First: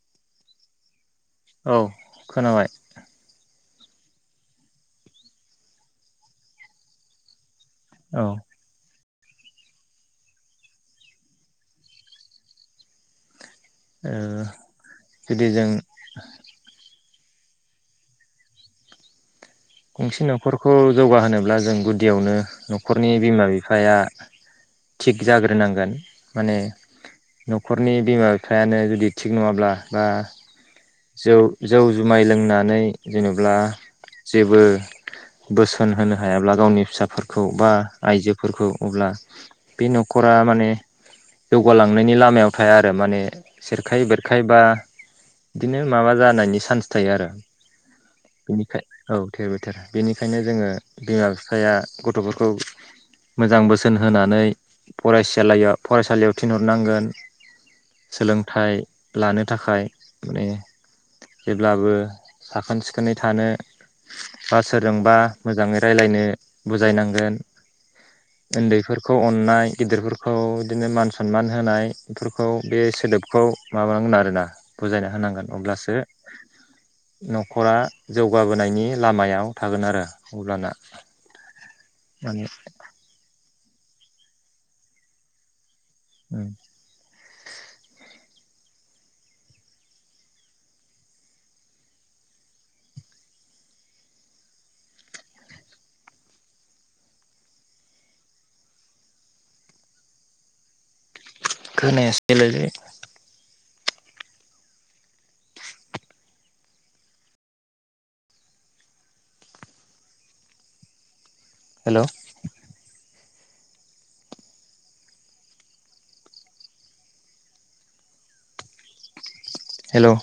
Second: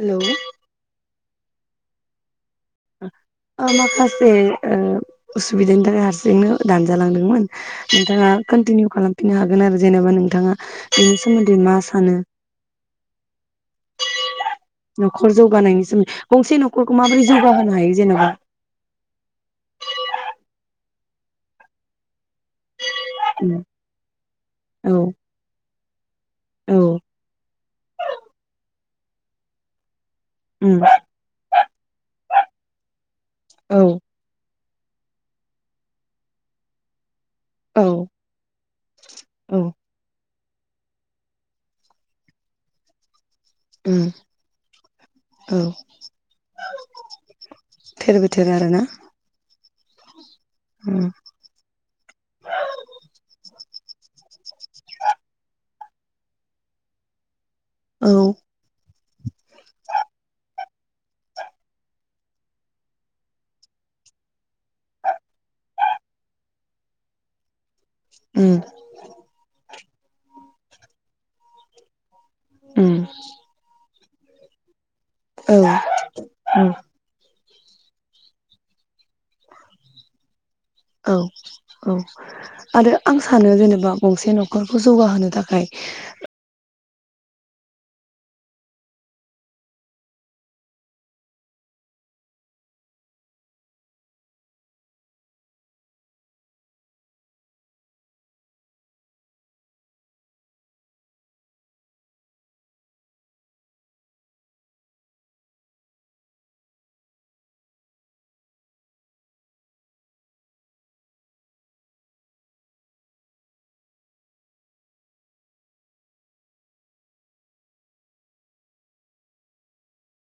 हेल' औ खोनाबाय । माखासे उसुबिदानि थाखाय हारसिंनो दानजालांदोंमोन । औ नोंथाङा कन्टिनिउ खालाम फिननो हागोन आरो जेनेबा नोंथाङा बेनि सोमोन्दै मा सानो? ओ न'खर जुदि जों जौगानायनि सोमोन्दै गंसे न'खर खौ माबोरै जौगा होनो हायो जेनेबा? गंसे न'खरखौ जौगाहोनोब्ला जों गुदियावनो न'खरनि बिमा बिफाया औ थिग जाग्रोनांगोन । माने औ न'खरनि बिमा बिफायानो जुदि थिग नङाब्ला बा उम जौ जौ जुमाय लों नानै जेनेब्ला औ जेबो बोसोन होनो हायाब्ला गावनि फिसाफोर खौ बा औ आइजोफोरखौ अब्ला औ बे न'खर फ्रा माने जौगालांनायनि लामायाव थाया आरो माने सेरखाय उम बेरखायबा औ बिदिनो माबा जानायनि चान्स थायो आरो थेर बेथेर आरोना बेनिखाय औ थेर बेथेर बेनिखायनो जोङो उम बिमा बिफाया गथ'फोरखौ मोजां बोसो न होनानै फरायसालैयाव फरायसालियाव थिनहरनांगोन औ सोलोंथाइ लानो थाखाय माने जेब्लाबो साखोन सिखोनै थानो बा सोरजोंबा मोजाङै रायलायनो बुजायनांगोन उम उन्दैफोरखौ अननाय गिदिरफोरखौ इदिनो मान सनमान होनाय इफोरखौ बे उम सोदोबखौ माबा बुंनो आरोना बुजायना होनांगोन औ अब्लासो औ न' खरा जौगाबोनायनि लामायाव थागोन आरो अब्लाना औ औ माने आरो आं सानो जेने बा गंसे न'खरखौ जौगाहोनो थाखाय ओं खोनायासैलायलै हेलौ हेलौ